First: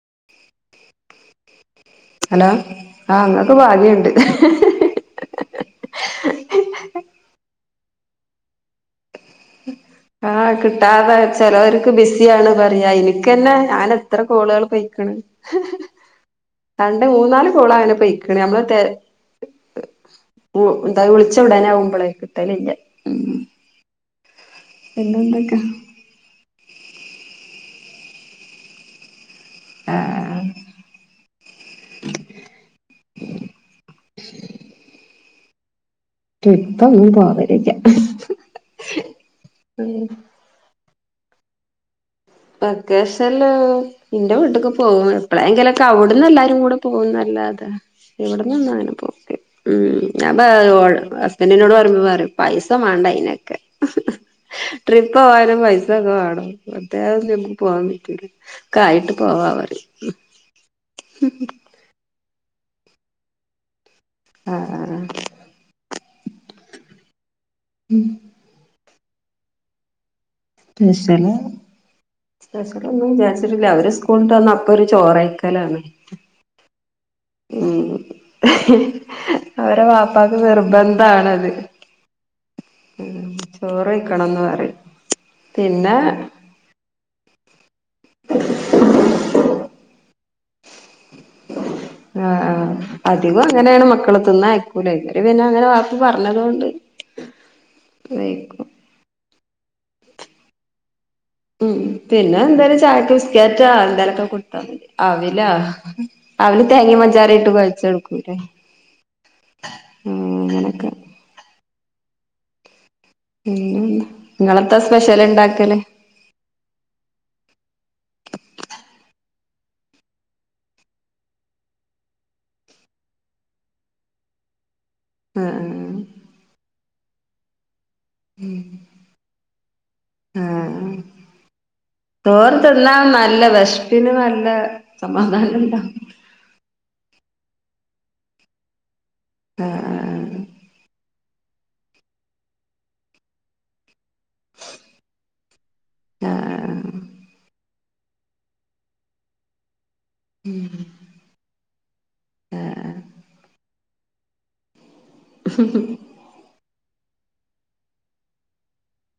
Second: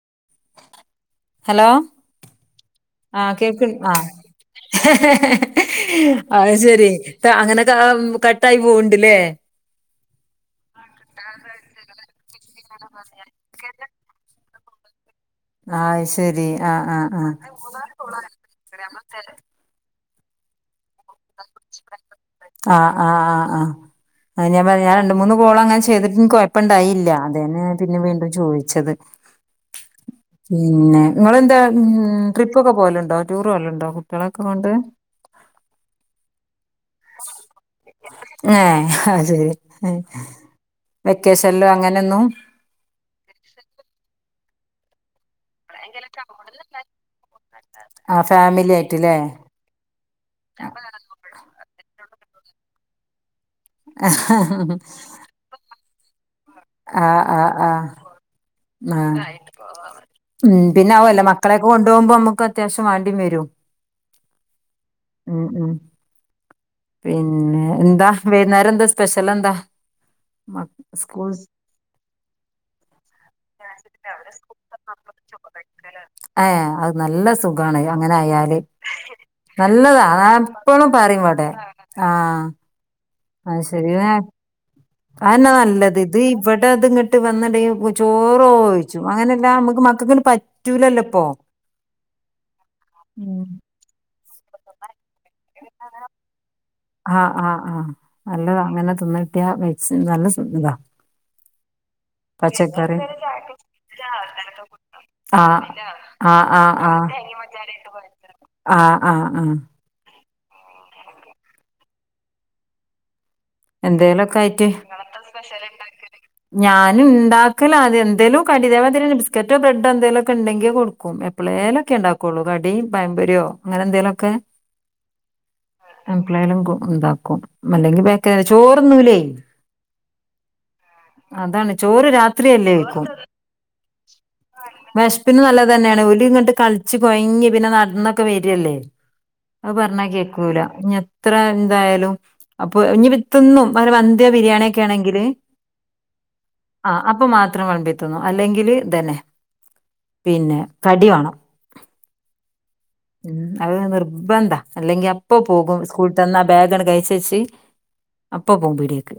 [unintelligible] Hello, hello ആഹ് ആഹ, ഇങ്ങക്ക് കേൾക് ആ, ഭാഗ്യണ്ട് ഹെ ഹെ ഹെ അ അ് ശെരി, പ്പ അങ്ങനെ ആ കട്ടായി പോവ്‌ൻണ്ട്ലെ? ആഹ, കിട്ടാതെ ചെലോർക്ക് ബിസിയാണ് പറയാ. ഇനിക്കെന്നെ ഞാൻ എത്ര കോളുകൾ. പൊയ്ക്ക്ണ്. ആഹ് ശരി ആഹ് രണ്ട്, ആഹ് ആഹ് മൂന്നാല് കോളങ്ങനെ പൊയ്ക്കണ്. നമ്മള് തെ... ഉ എന്തായ വിളിച്ച ഉടനാവുമ്പോളേ കിട്ടലില്ല. ഉം. ആ ഞാൻ പറയാ ഞാൻ രണ്ട്, മൂന്ന് പിന്നെന്തൊക്കെ കോളങ്ങനെ ചെയ്തിട്ട് ഇൻക് കൊയപ്പം ഇണ്ടായില്ല. അതേന്നേ. പിന്നെ വീണ്ടും ചോയ്ച്ചത്. ആഹ, പിന്നെ നിങ്ങെന്താ മ് ട്രിപ്പൊക്കെ പോലുണ്ടോ? ടൂർ പോലുണ്ടോ കുട്ടികളൊക്കെ കൊണ്ട്.? [inaudible] ട്രിപ്പൊന്നും പോവലില്ല ഏ, അത്, ഹ് ഉം വെക്കേഷൻലോ അങ്ങനൊന്നും. വെക്കേഷൻല് ഇന്റെ വീട്ട്ക്ക് പോവാ.. എപ്പോങ്കിലൊക്കെ അവ്ട്ന്ന് എല്ലാരുംകൂടെ പോകുന്നല്ലാതെ ആഹ് ഇവടന്നൊന്നും ഫാമിലി അങ്ങനെ ആയിട്ട്ല്ലേ പോവൂല. മ് എ അപ്പൊ ഓൾ ഹസ്ബൻഡിനോട് പറിമ്പം പറിം പൈസ മാണ്ടേ അയ്നൊക്കെ. ക്കെ. ആഹ് ട്രിപ്പോവാനും പൈസ ഒക്കെ വാണം. ആഹ് [unintelligible] ആഹ് നമ്മക്ക് പോവാൻ ആഹ് പറ്റൂല ഒക്കായിട്ട് പോവാന്ന് പറിം. ഉം പിന്നെ അഉഅല്ല. മക്കളൊക്കെ കൊണ്ടു പോവ്മ്പോ നമുക്ക് അത്യാവശ്യം വേണ്ടി വരും. അ അ അ ഉം ഉം പിന്നെ ഉം എന്താ വൈനേരം എന്താ സ്പെഷ്യൽ എന്താ മ സ്കൂൾ സ്പെഷ്യൽ ഒന്നും വിചാരിച്ചിട്ടില്ല അവര് സ്കൂളിട്ട് വന്ന അപ്പൊ ഒരു ചോറെയിക്കലാണ് [unintelligible] അത് നല്ല സുഖമാണ് അങ്ങനായാല് അവരെ നല്ലത വാപ്പാക്ക് ഞാൻ എപ്പളും പറയും ഇവിടെ. നിർബന്ധാണത് ആ. ഉം ചോറ് കഴിക്കണെന്ന് പറയി അതെന്ന നല്ലത് ഇത് ഇവിടെ അത് ഇങ്ങോട്ട് വന്നട ചോറോഴിച്ചു അങ്ങനെല്ലാം നമ്മുക്ക് മക്കക്ക് പറ്റൂലല്ലോ ഇപ്പൊ ആ ആ അധികം ഉം അങ്ങനെയാണ് മക്കള തിന്നയക്കൂല ഇക്ക് പിന്നെ അങ്ങനെ വാക്ക് പറഞ്ഞത് കൊണ്ട് ആ ആ ആ നല്ലതാ അങ്ങനെ തിന്ന്ട്ടിയ വച്ച് നല്ല ഇതാ ഉം പിന്നെ എന്തായാലും പച്ചക്കറി ചായക്ക് ബിസ്കേറ്റോ എന്തായാലൊക്കെ കൊടുത്താ മതി അവിലേ ആഹ് ആഹ് അവല് ആഹ് തേങ്ങി ആഹ് പഞ്ചാരി ഇട്ട് കേഴച്ചേട്ക്കൂലെ ആഹ് ആഹ് ആഹ് അങ്ങനൊക്കെ പിന്നെന്താ എന്തേലൊക്കെ ആയിട്ട് നിങ്ങളെത്താ സ്പെഷ്യല് ഇണ്ടാക്കല് ഞാനും ഉണ്ടാക്കല് അത് എന്തേലും കടിേവ [unintelligible] ബസ്ക്കറ്റ് ബ്രെഡ് എന്തെലുക്കെ ഉണ്ടെങ്കി കൊടുക്കും എപ്പോഴേലൊക്കെ ഉണ്ടാക്കുള്ളൂ കടി പഴംപൊരിയോ അങ്ങനെ എന്തെങ്കിലൊക്കെ ആഹ് ആഹ് എപ്പ ളേലും ഉണ്ടാക്കും അല്ലെങ്കി [unintelligible] ഉം ചോറ് തിന്നൂലെ ആഹ് അതാണ് ചോറ് രാത്രിയല്ലേ തിന്നാ ചോയിക്കും നല്ല വെശ്പ്പിന് നല്ല വിഷപ്പിന് സമാധാനം നല്ല തന്നെ ഉണ്ടാവും [unintelligible] ച്ച കൊഴങ്ങി പിന്നെ നടന്നൊക്കെ വരല്ലേ അത് പറഞ്ഞാ ആഹ് കേക്കൂല ഇത്ര എന്തായാലും അപ്പൊ ഇനി ഇപ്പേ തിന്നും വ പുതിയ [unintelligible] ബിരിയാണിയൊക്കെ ആണെങ്കിൽ ആഹ് ആ ആഹ് അപ്പൊ മാത്രം വളമ്പ ന്നു അല്ലെങ്കിൽ ഇതന്നെ പിന്നെ കടി വേണം ആഹ് ഉം അത് നിർബന്ധ അല്ലെങ്കിൽ അപ്പോ പോകും സ്കൂൾ വിട്ട് വന്ന ബാഗാണ് കഴ ചെച്ച് അപ്പം പോകും പീടിയേക്ക്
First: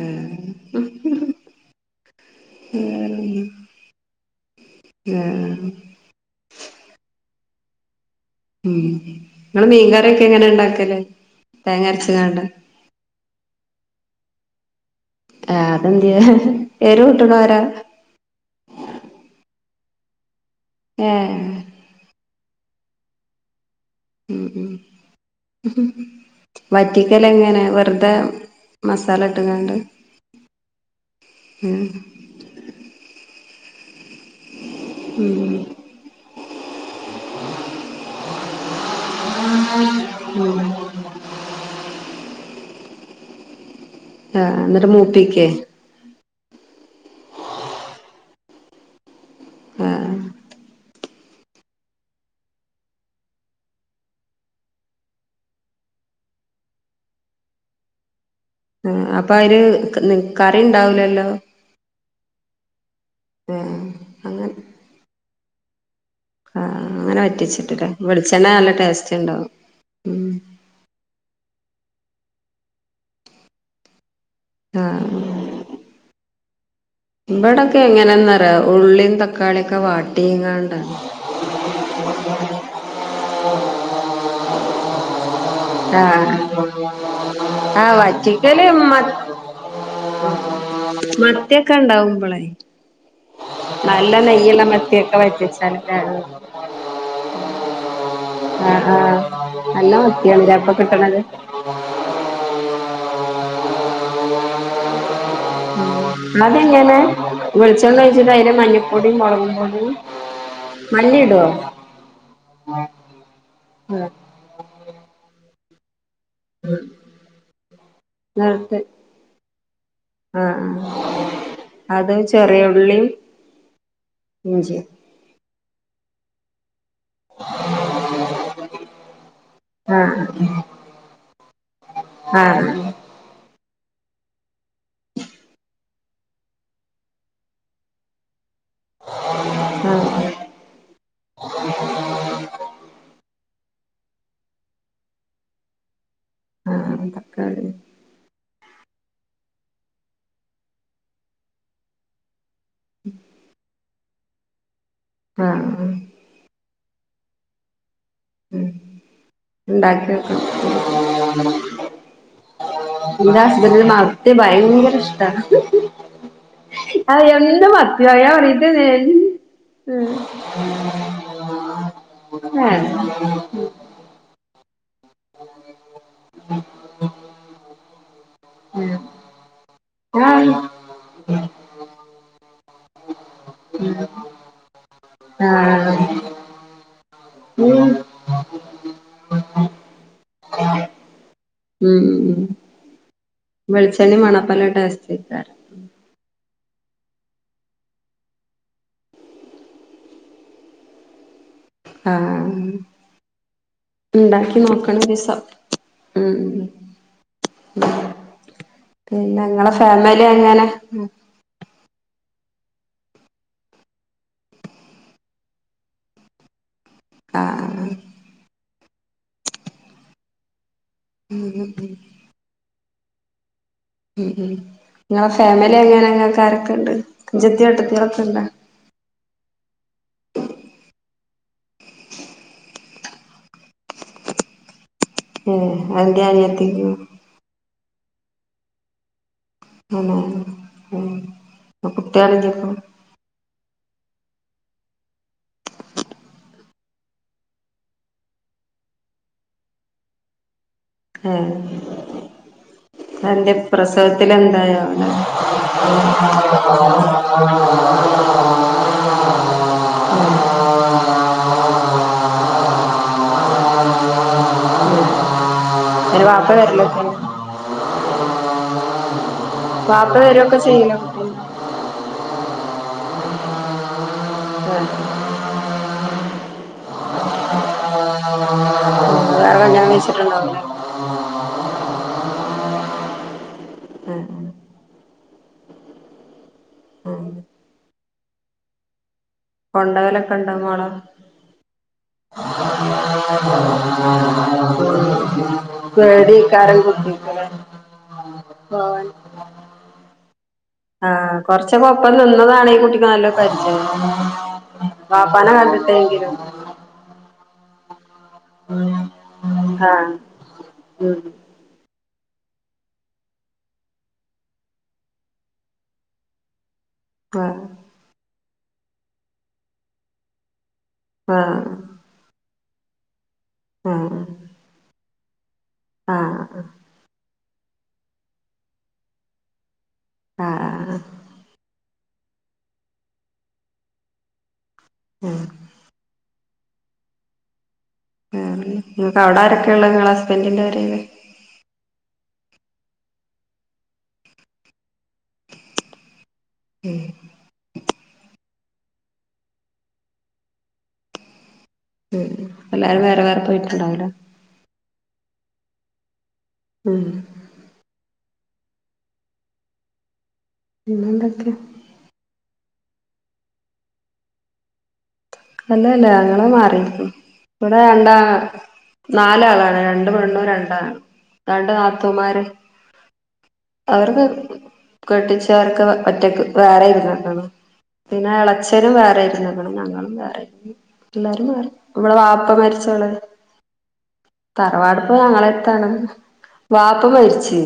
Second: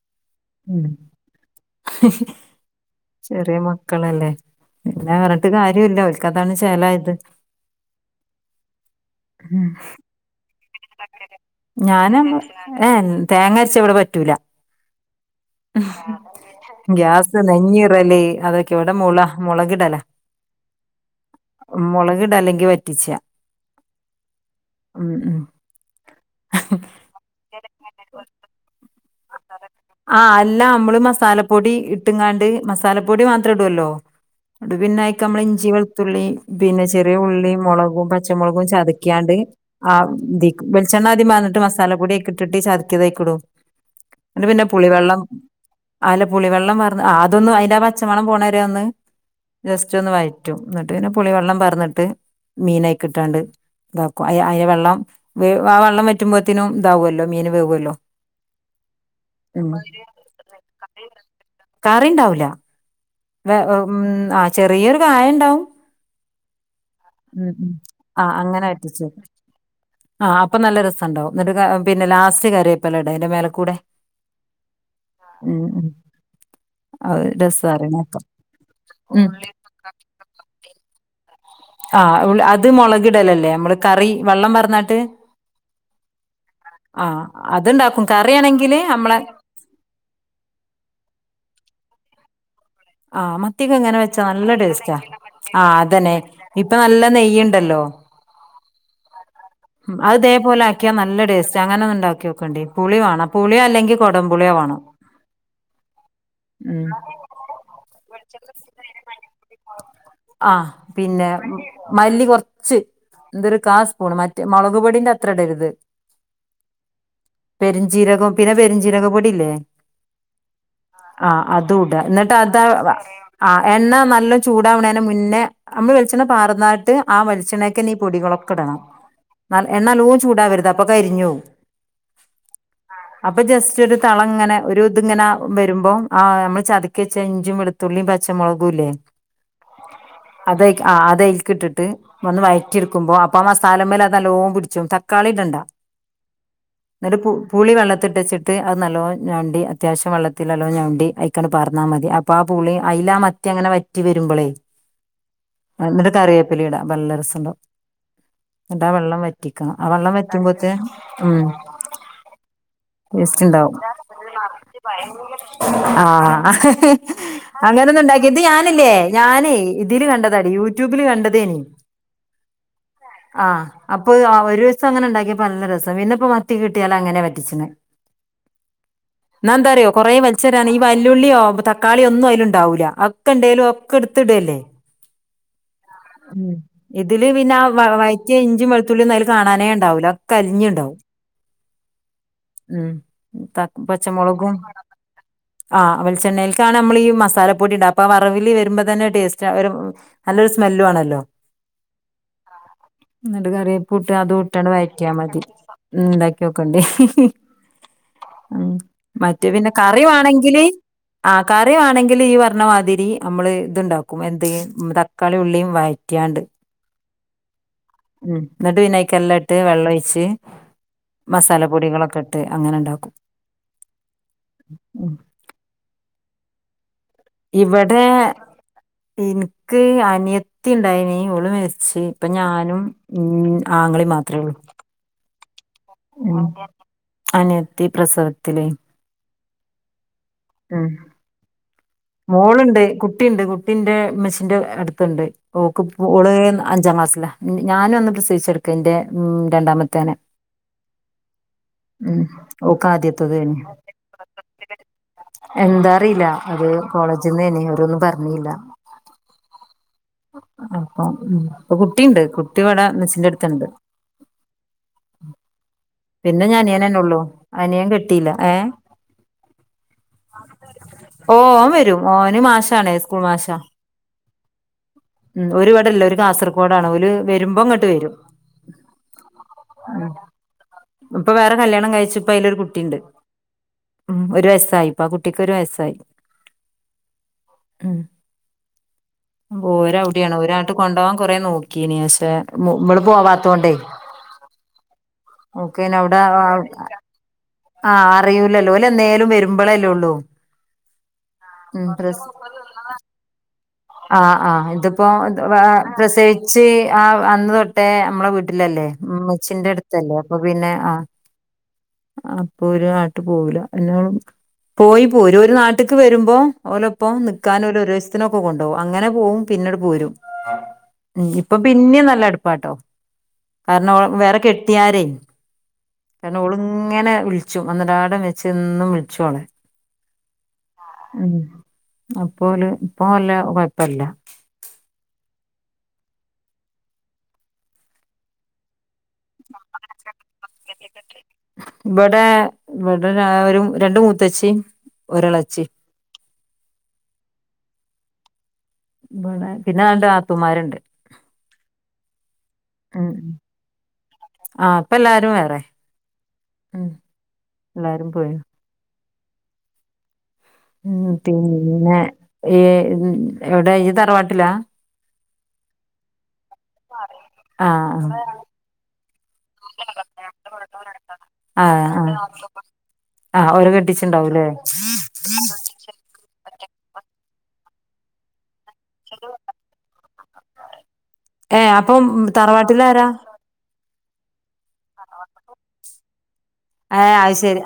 ഉം ചെറിയ മക്കളല്ലേ പിന്നെ പറഞ്ഞിട്ട് ആഹ് കാര്യം ഇല്ല ഓൽക്ക് അതാണ് ചലായത് ഉം ഇങ്ങള് മീൻകറിയൊക്കെ എങ്ങനെണ്ടാക്ക ഞാനും ഏ തേങ്ങരച്ചത് ഇവിടെ പറ്റൂല ആഹ് അതെന്ത്യേ എരു ഗ്യാസ് കൂട്ട്ണോരാ നെഞ് നീറൽ അതൊക്കെ ഇവിടെ മുള മുളകി ഇടല ഏഹ് മുളകിടാ അല്ലെങ്കിൽ വറ്റിച്ചാ ഉം ഉം. വറ്റിക്കൽ എങ്ങനെ വെറുതെ മസ ആ അല്ല നമ്മള് മസാലപ്പൊടി ഉം ഇട്ടുങ്ങാണ്ട് മസാലപ്പൊടി മാത്രം ഇടുല്ലോ അപ്പം പിന്നെ ആയിക്ക് നമ്മൾ ഉം ഇഞ്ചി വെളുത്തുള്ളി പിന്നെ ചെറിയ ഉള്ളി മുളകും പച്ചമുളകും ചതക്കൻ ആ ഇതി ക്ക്‌ വെളിച്ചെണ്ണ ആദ്യം പറന്നിട്ട് മസാല പൊടി അയിക്ക് ഇട്ടിട്ട് ഈ ചാതകിയത് അയിക്ക് ഇടും ഇങ്ങട് ആഹ് പിന്നെ ഇന്നട്ട് പുളിവെള്ളം മൂപ്പിക്കേ ആ പുളി വള്ളം പറന്ന് അതൊന്ന് അതിന്റെ പച്ചമണം പോണ വരെ ഒന്ന് ജസ്റ്റ് ഒന്ന് ആഹ് വയറ്റും ഇങ്ങട് പിന്നെ പുളി വള്ളം പർന്നിട്ട് മീനയി കിട്ടാണ്ട് ഇതാക്കും അയ അതി വെള്ളം വ ആ വെള്ളം വറ്റുമ്പോത്ത്നും ഇതാവുമല്ലോ മീന് വേവോല്ലോ. ആ അപ്പൊ അതില് കറി ഉണ്ടാവുലല്ലോ കറി ഉണ്ടാവൂല ഉം ആ ചെറിയൊരു കായ ഉണ്ടാവും ആഹ് അങ്ങനെ ഉം ഉം വറ്റിച്ചിട്ട്ല്ലേ ആ വെളിച്ചെണ്ണ അങ്ങനെ നല്ല വറ്റിച്ച് ടേസ്റ്റ് വെക്കും ഇണ്ടാവും ഉം ആ അപ്പൊ നല്ല രസം ഉണ്ടാവും എന്നിട്ട പിന്നെ ലാസ്റ്റ് കരയേപ്പലടാ അതിന്റെ മേലക്കൂടെ. ആഹ് അത് ഇബടൊക്കെ രസാറിണേക്കാം എങ്ങനെന്നറിയോ ഉള്ളിം ഉം തക്കാളിഒക്കെ വാട്ടിങ്ങാണ്ട ആ അത് മുളക്ടലല്ലേ മ്മള് കറി വെള്ളം വാർന്നട്ട് ആഹ് ആഹ് ആ അത്ണ്ടാക്കും വറ്റിക്കല് കറിയാണെങ്കില് മതി നമ്മളെ മത്തിയൊക്കെ ഉണ്ടാവുമ്പളേ ആഹ് മത്തിക്കെ ഇങ്ങനെ വെച്ചാ നല്ല ടേസ്റ്റാ മത്തിയൊക്കെ ആ വറ്റിച്ചാല് അതന്നെ ഇപ്പൊ നല്ല നെയ്ണ്ടല്ലോ ആ ആ ഉം അതേപോലെ ആക്കിയാ നല്ല ടേസ്റ്റാ അങ്ങനെ ഒന്ന് ണ്ടാക്കിയൊക്കണ്ടി പുളി വേണം പുളിയല്ലെങ്കി കുടം പുളിയോ വാണം അതെങ്ങനെ വെളിച്ചെണ്ണൊഴിച്ചിട്ട് അതില് മഞ്ഞപ്പൊടീം മുളകുപൊടിം ആ പിന്നെ മല്ലി കുറച്ച് എന്തരു കാ ആഹ് സ്പൂണ് മറ്റ് മുളക് പൊടിന്റെ അത്ര ഇടരുത് പെരുംഞ്ജീരകം പിന്നെ ന്നട്ട് പെരഞ്ജീരക പൊടില്ലേ ആഹ് ആഹ് ആ അതൂട അത് എന്നിട്ട് അതാ ചെറിയ ഉള്ളിയും ആ എണ്ണ നല്ല ഇഞ്ചിയും ചൂടാവണ മ്മള് വിളിച്ചണ്ണ പാറന്നാട്ട് ട്ട് ആ വലിച്ചെണ്ണക്കെന്നീ പൊടികളക്കെ ഇടണം എണ്ണ നല്ലോം ചൂടാവരുത് അപ്പൊ കരിഞ്ഞു പോവും ആ ആ അപ്പൊ ജസ്റ്റ് ഒരു തള ഇങ്ങനെ ഒരു ഇതിങ്ങനെ വരുമ്പോ ആ നമ്മള് ചതക്കിവെച്ച ഇഞ്ചും വെളുത്തുള്ളിയും പച്ചമുളകുംല്ലേ ആഹ് അത് അയിൽ ആ അത് അയിൽക്കിട്ടിട്ട് ഒന്ന് വയറ്റിടുക്കുമ്പോ ആ മസാലമ്മല് അത് നല്ലോ പിടിച്ചും തക്കാളി ഇടണ്ട ആഹ് ന്നട്ട് തക്കാളി പുളി വെള്ളത്തിട്ടച്ചിട്ട് അത് നല്ലോ ഞണ്ടി അത്യാവശ്യം വെള്ളത്തിലല്ലോ ഞണ്ടി ഐക്ക് പാർന്നാൽ മതി അപ്പൊ ആ പുളി അയില മത്തി അങ്ങനെ വറ്റി പറ്റി വരുമ്പളേ ആഹ് ആഹ് എന്നിട്ട് കറി വേപ്പിലടാ നല്ല രസണ്ടാവും ഉം എന്ന്ട്ടാ വെള്ളം വറ്റിക്കാം ആ വെള്ളം ഉണ്ടാക്കിയോക്കാം വറ്റുമ്പോത്തെ ഉം [inaudible] എന്റെ ടേസ്റ്റ്ണ്ടാവും ഹസ്ബന്റിന് മത്തി ഭയങ്കര ഇഷ്ടാ ആ അത് എന്ത് അങ്ങന മത്തിയോ ഞാൻ ണ്ടാക്കിയത് പറയും ഇത് ഞാനല്ലേ ഞാനേ ഇതില് കണ്ടതാടി യൂട്യൂബില് കണ്ടതേനി ഉം ആഹ് ആ അപ്പൊ ആ ഒരു ദിവസം അങ്ങനെ ഉണ്ടാക്കിയപ്പം നല്ല രസം പിന്നപ്പോ മത്തി കിട്ടിയാൽ അങ്ങനെ വറ്റിച്ച്ണത് കുറേ വൽച്ചറിയാണ് ഈ വല്ലുള്ളിയോ തക്കാളിയോ ഒന്നും അതിലുണ്ടാവൂല ഒക്കെ ണ്ടേൽ ട്ത്തിടല്ലേ ആഹ് ഉം എ തില് പിന്നെ ഉം വയറ്റിയ ഇഞ്ചും വെളുത്തുള്ളിയും ഒന്നും അയിൽ കാണാനേ ഉണ്ടാവൂല കരിഞ്ഞ് ഉണ്ടാവും ഉം ഉം ഉം വെളിച്ചെണ്ണേം പച്ചമുളകും മണപ്പല്ല ടേസ്റ്റേക്കാരം ആ വെളിചെണ്ണൈൽ നമ്മളീ മസാലപ്പൊടി ഇട അപ്പം ആ വറവില് വരുമ്പ തന്നെ ടേസ്റ്റ നല്ലൊരു [unintelligible] സ്മെല്ലു ആണല്ലോ ആഹ് ന്നിട്ട് കറിവേപ്പൂട്ട് അതും ഉണ്ടാക്കി ഇട്ടാണ് നോക്കണം വയറ്റ്യാ ഒരീസം മതി ഉം ഇണ്ടാക്കി നോക്കണ്ടേ ഉം മറ്റേ പിന്നെ ഇങ്ങളെ ഫാമിലി കറിവാണെങ്കില് എങ്ങനെ ആ കറിവാണെങ്കിൽ ഈ പറ പറിണമാതിരി നമ്മള് ഇത്ണ്ടാക്കും എന്ത് തക്കാളി ഉള്ളിയും വഴറ്റ്യാണ്ട് ആഹ് ആ ഉം എന്നിട്ട് പിന്നെ അയക്ക് എല്ലാം ഇട്ട് വെള്ളം ഒഴിച്ച് ഉം ഉം ഉം മസാലപ്പൊടികളൊക്കെ ഇട്ട് അങ്ങനെ ണ്ടാക്കും ഉം ഉം ങ്ങളെ ഫാമിലി എങ്ങനെ ഇങ്ങക്കാരൊക്കെണ്ട്? അഞ്ചത്തി ഇവടെ ഏട്ടത്തിയാളൊക്കെണ്ടോ ഇൻക്ക് അനിയത്തി ഇണ്ടായിനി മരിച്ച് ഇപ്പ ഞാനും ഉം ആങ്ങളേ മാത്രമേ ഉള്ളു ഏ എന്ത്യോനിയത്തിക്ക്? ത്തി പ്രസവത്തിലെ ആ ഉ മോള്ണ്ട് കുട്ടിണ്ട് കു ന്റെമ്മെച്ചീന്റെടുത്തുണ്ട്! ഓക്ക്പ്പോ ഓൾ അഞ്ചാം ക്ലാസ്സിലാ ഞാനും അന്ന് പ്രസവിച്ചേട് [unintelligible] ഉം രണ്ടാമത്തേനെ ഏഹ് ഉം ഓക് അന്റെ ആദ്യത്തെതേയ്ന്ന് പ്രസവത്തില് എന്തായോ അവിടെ എന്താറിയില്ല ല്ല അത് കോളേജിൽ നിന്നെനി അവരൊന്നും പറഞ്ഞില്ല. അപ്പം ഉ ഇപ്പൊ കുട്ടിയുണ്ട് കുട്ടിവടെ ഉമ്മച്ചിന്റെ അടുത്ത് ത്തുണ്ട് അന്റെ പിന്നെ വാപ്പ വരലൊക്കെ അനിയനന്നെള്ളൂ അനിയൻ കെട്ടീല്ല. ഏ വാപ്പ വരൊക്കെ [unintelligible] മോന് മാഷാണ് സ്‌കൂൾ മാഷാ, ഉം ഓര് വടെല്ലാ ഓര് കാസർകോടാണ് ഓല് വരുമ്പോ ഇങ്ങോട്ട് വരും. ഏഹ് വേറെ കല്യാണം ഉം കഴിച്ചിട്ടുണ്ടാവൂലേ ഇപ്പൊ വേറെ കല്യാണം കഴിച്ചപ്പയിലൊരു കുട്ടി ട്ടിണ്ട്, ഉം ഏഹ് ഒരു വയസായിപ്പാകുട്ടിക്ക് ഒരു വയസായി ഏഹ് ഉം ഒരാവിടേണ് കൊണ്ടോവലൊക്കെ ഉണ്ടോ ഒരാങ്ങോട്ട് മോളെ കൊണ്ടോവാൻ കൊറ നോക്കീനി പക്ഷെ മ്മള് പോവാത്തോണ്ടേ. ഓക്കെന്ന വിടെ പേടിയേക്കാരം കുട്ടിക്ക്‌ല്ലേ ആ അറിയൂലല്ലോ. ഓല് പോവാൻ എന്നേലും വരുമ്പോളല്ലെള്ളൂ. ആഹ്, കൊറച്ചൊക്ക ഒപ്പം നിന്നതാണ് ഈ കുട്ടിക്ക് നല്ലോം പരി ആ ആ ഇത്പ്പോ കണ്ടിട്ടെങ്കിലും പ്രസവിച്ച് ആ അന്ന് തെട്ടോ മ്മളെ വീട്ടിലല്ലേ, ഇമ്മച്ചിന്റെ ആഹ് അടുത്തല്ലേ അപ്പൊ പിന്നെ ആ ഉം അപ്പൊ ഓര് നാട്ട് പോവൂല എന്നോ പോയി പോരു. ഒരു നാട്ട്ക്ക് വരുമ്പോ ഓലപ്പം ആഹ് നിക്കാനും ഒരീസത്തിനൊക്കെ കൊണ്ടോവും, അങ്ങനെ പോവും പിന്നട്പോരും. ഉം ഇപ്പൊ ആഹ് പിന്നിം നല്ല അടുപ്പാട്ടോ കാരണം ആഹ് വേറെ കെട്ടിയാരെ കാരണം ആഹ് ഓള് ഇങ്ങനെ വിളിച്ചും ഒന്നരാടം വെച്ചു എന്നും വിളിച്ചുങ്ങനെ. ആഹ് ആഹ് ഉം അപ്പോല് ഇപ്പ വല്ല്യ കുഴപ്പല്ല. ഉം വേറെന്ത ങ്ങക്ക് അവിട ആരൊക്കെ ഉള്ളെ? നിങ്ങള ഹസ്ബന്റിന്റെ പൊരേല്? ഇവിടെ ഇവിടെ ഒരു രണ്ട് മൂത്തച്ചിം, ഒരെളീംച്ചിം. ഹേ ബടെ പിന്നെ രണ്ട് നാത്തൂമാര്ണ്ട്. ഉം എല്ലാരും വേറെ വേറെ പോയിട്ടുണ്ടാവൂലോ? പ്പ എല്ലാരും വേറെ, ഉം എല്ലാരും പോയി ഉം പിന്നെന്തൊക്കെ പിന്നെ ഈ അവിടെ ഈ തറവാട്ടിലാ? അല്ലല്ല ഞങ്ങള് മാറിര്ക്കുണു ഇവിടെ ആഹ് രണ്ടാങ്ങള നാലാളാണ് രണ്ട് പെണ്ണും, രണ്ടാണും, രണ്ട് ആഹ് ആഹ് നാത്തൂമാര്. ആഹ് ഓരെ അവരൊക്കെ കെട്ടിച്ചിണ്ടാവൂലേ കെട്ടിച്ചോരൊക്കെ ഒറ്റക്ക് വേറെ ഇരുന്ന്ക്ക്ണ് പിന്നെ ഇളെച്ചനും വേറെ ഇരുന്ന്ക്ക്ണ് ഞങ്ങളും വേറെ ഇരുന്നു എല്ലാരും മാറി ഏഹ് അപ്പം ഇവിടെ വാപ്പ തറവാട്ടിലാരാ മരിച്ചോളെ തറവാട്പ്പ ഞങ്ങളെടുത്താണ്. ഏ വാപ്പ അത് മരിച്ച്, ശരി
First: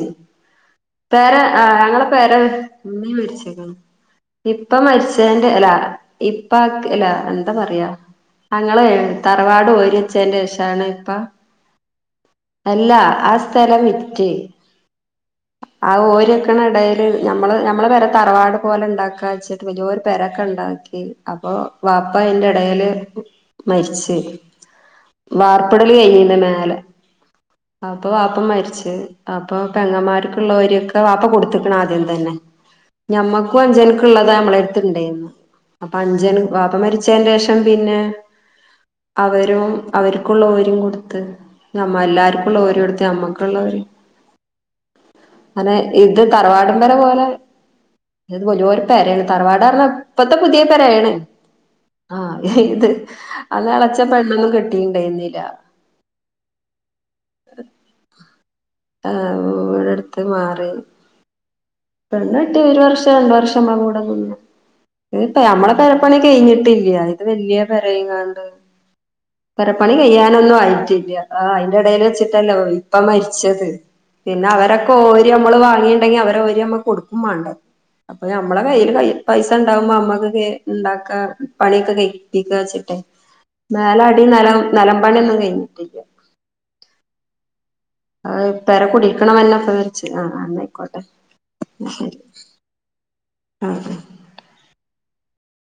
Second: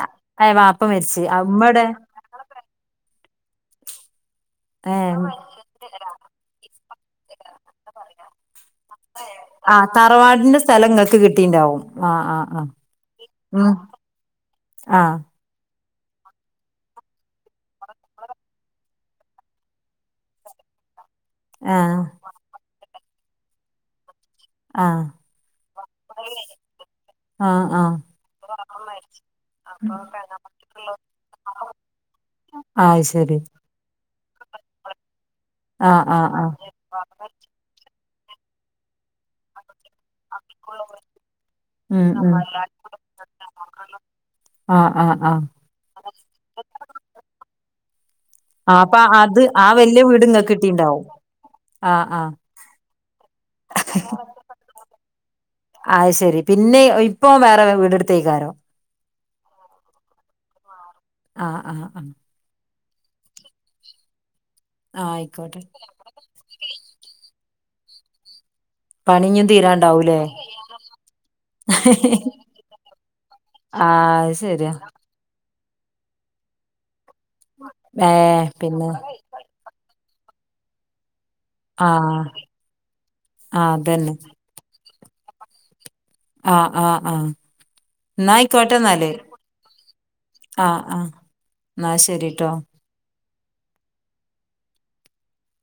ഏ വാപ്പ മരിച്ച് പെര ആ ഉമ്മടെ ഞങ്ങളെ പേരെ ഉമ്മീം മരിച്ച്. ഇപ്പ ഏ മരിച്ചന്റെ അല്ല ഇപ്പാക് അല എന്താ പറയാ? ഞങ്ങള് തറവാട് ആ തറവാടിന്റെ ഓരിച്ചേൻ്റേഷാണ് സ്ഥലം ഇപ്പ ഇങ്ങക്ക് കിട്ടിണ്ടാവും ആ ആ ആ അല്ല ആ സ് ഉം സ്ഥലം വിറ്റ് ആ ആ ഓരിക്കണ എടേല് നമ്മള് നമ്മള് വരെ തറവാട് പോലെ ഉണ്ടാക്കാച്ചിട്ട് വല്യോര് പെരൊക്കെണ്ടാക്കി അപ്പൊ ആ വാ ഇടൽ മരിച്ച് ആ വാർപ്പിടൽ കഴിഞ്ഞുന്ന മേലെ ആ ആ അപ്പൊ വാപ്പ മരിച്ച് അപ്പൊ പെങ്ങമാർക്കുള്ള ഓരിഒക്കെ വാപ്പ കൊടുത്തക്കണ ആദ്യം തന്നെ അത് ശരി ഞമ്മക്കും അഞ്ചനക്കള്ളതാ മ്മളടുത്തണ്ടായേ ആ അപ്പൊ ആ അന്ജൻ ആ പാപ്പ മരിച്ച് ച്ചേന് ശേഷം പിന്നെ അവരും അവർക്കുള്ള ഓരിയും കൊടുത്ത് നമ്മ ഉം ഉം എല്ലാർക്കുള്ള ഓരിയടുത്ത് നമ്മൾക്കുള്ള ഓരി ആ ആ ആ അനെ ഇത് തറവാടും പേര പോലെ ഇത് ആ വലിയൊരു അപ്പൊ പെരെയാണ് അത് ആ തറവാടാറ്ന്ന് വല്യ വീട് ഇപ്പത്തെ ഇങ്ങക്ക് പുതിയ കിട്ടിണ്ടാവും പേരയാണ്. ആ ആ ആഹ് ഇത് അത് എളച്ച പെണ്ണൊന്നും കെട്ടിയിട്ടുണ്ടായിരുന്നില്ല അത് ശെരി പിന്നെ ഇപ്പൊ വേറെ വീടെടുത്തേക്കാരോ ങ് ഇടെടുത്ത് മാറി ആ ആ ആ പെണ്ണേട്ടി ഒരു വർഷം രണ്ട വർഷം മ്മമും ഒന്ന് ആ ഇത് ആയിക്കോട്ടെ നമ്മള പെരപ്പണി കഴിഞ്ഞിട്ടില്ല ഇത് വല്യാ പെരയുംങ്ങണ്ട് പണി ഇഞ്ഞും പെരപ്പണി തീരാണ്ടാവൂലേ കയ്യാനൊന്നും ആയിട്ടില്ല ആ അതിന്റെ ഇടയിൽ വെച്ചിട്ടല്ലോ ഇപ്പ മരി ച്ചത് ആ അത് പിന്നെ ശരിയാ അവരൊക്കെ ഓരി നമ്മള് വാങ്ങിട്ടുണ്ടെങ്കി അവര് ഓരി നമ്മ കൊടു മാണ്ട ഏ അപ്പൊ ഞമ്മളെ പിന്നെ കയ്ൽ പൈസ ഉണ്ടാവുമ്പോ ഞമ്മക്കകേ ഉണ്ടാക്കാ പണിയൊക്കെ ആ കഴപ്പിക്ക വെച്ചിട്ടെ ആ മേല അതന്നെ അടി നെലം നെലം പണിയൊന്നും കഴിഞ്ഞിട്ടില്ല ആഹ് ആഹ് ആഹ് അത് പെര കുടിക്കണം എന്നന്നപ്പ വച്ച് ആ അന്നയിക്കോട്ടെ ന്നാ ശരിട്ടോ ആഹ്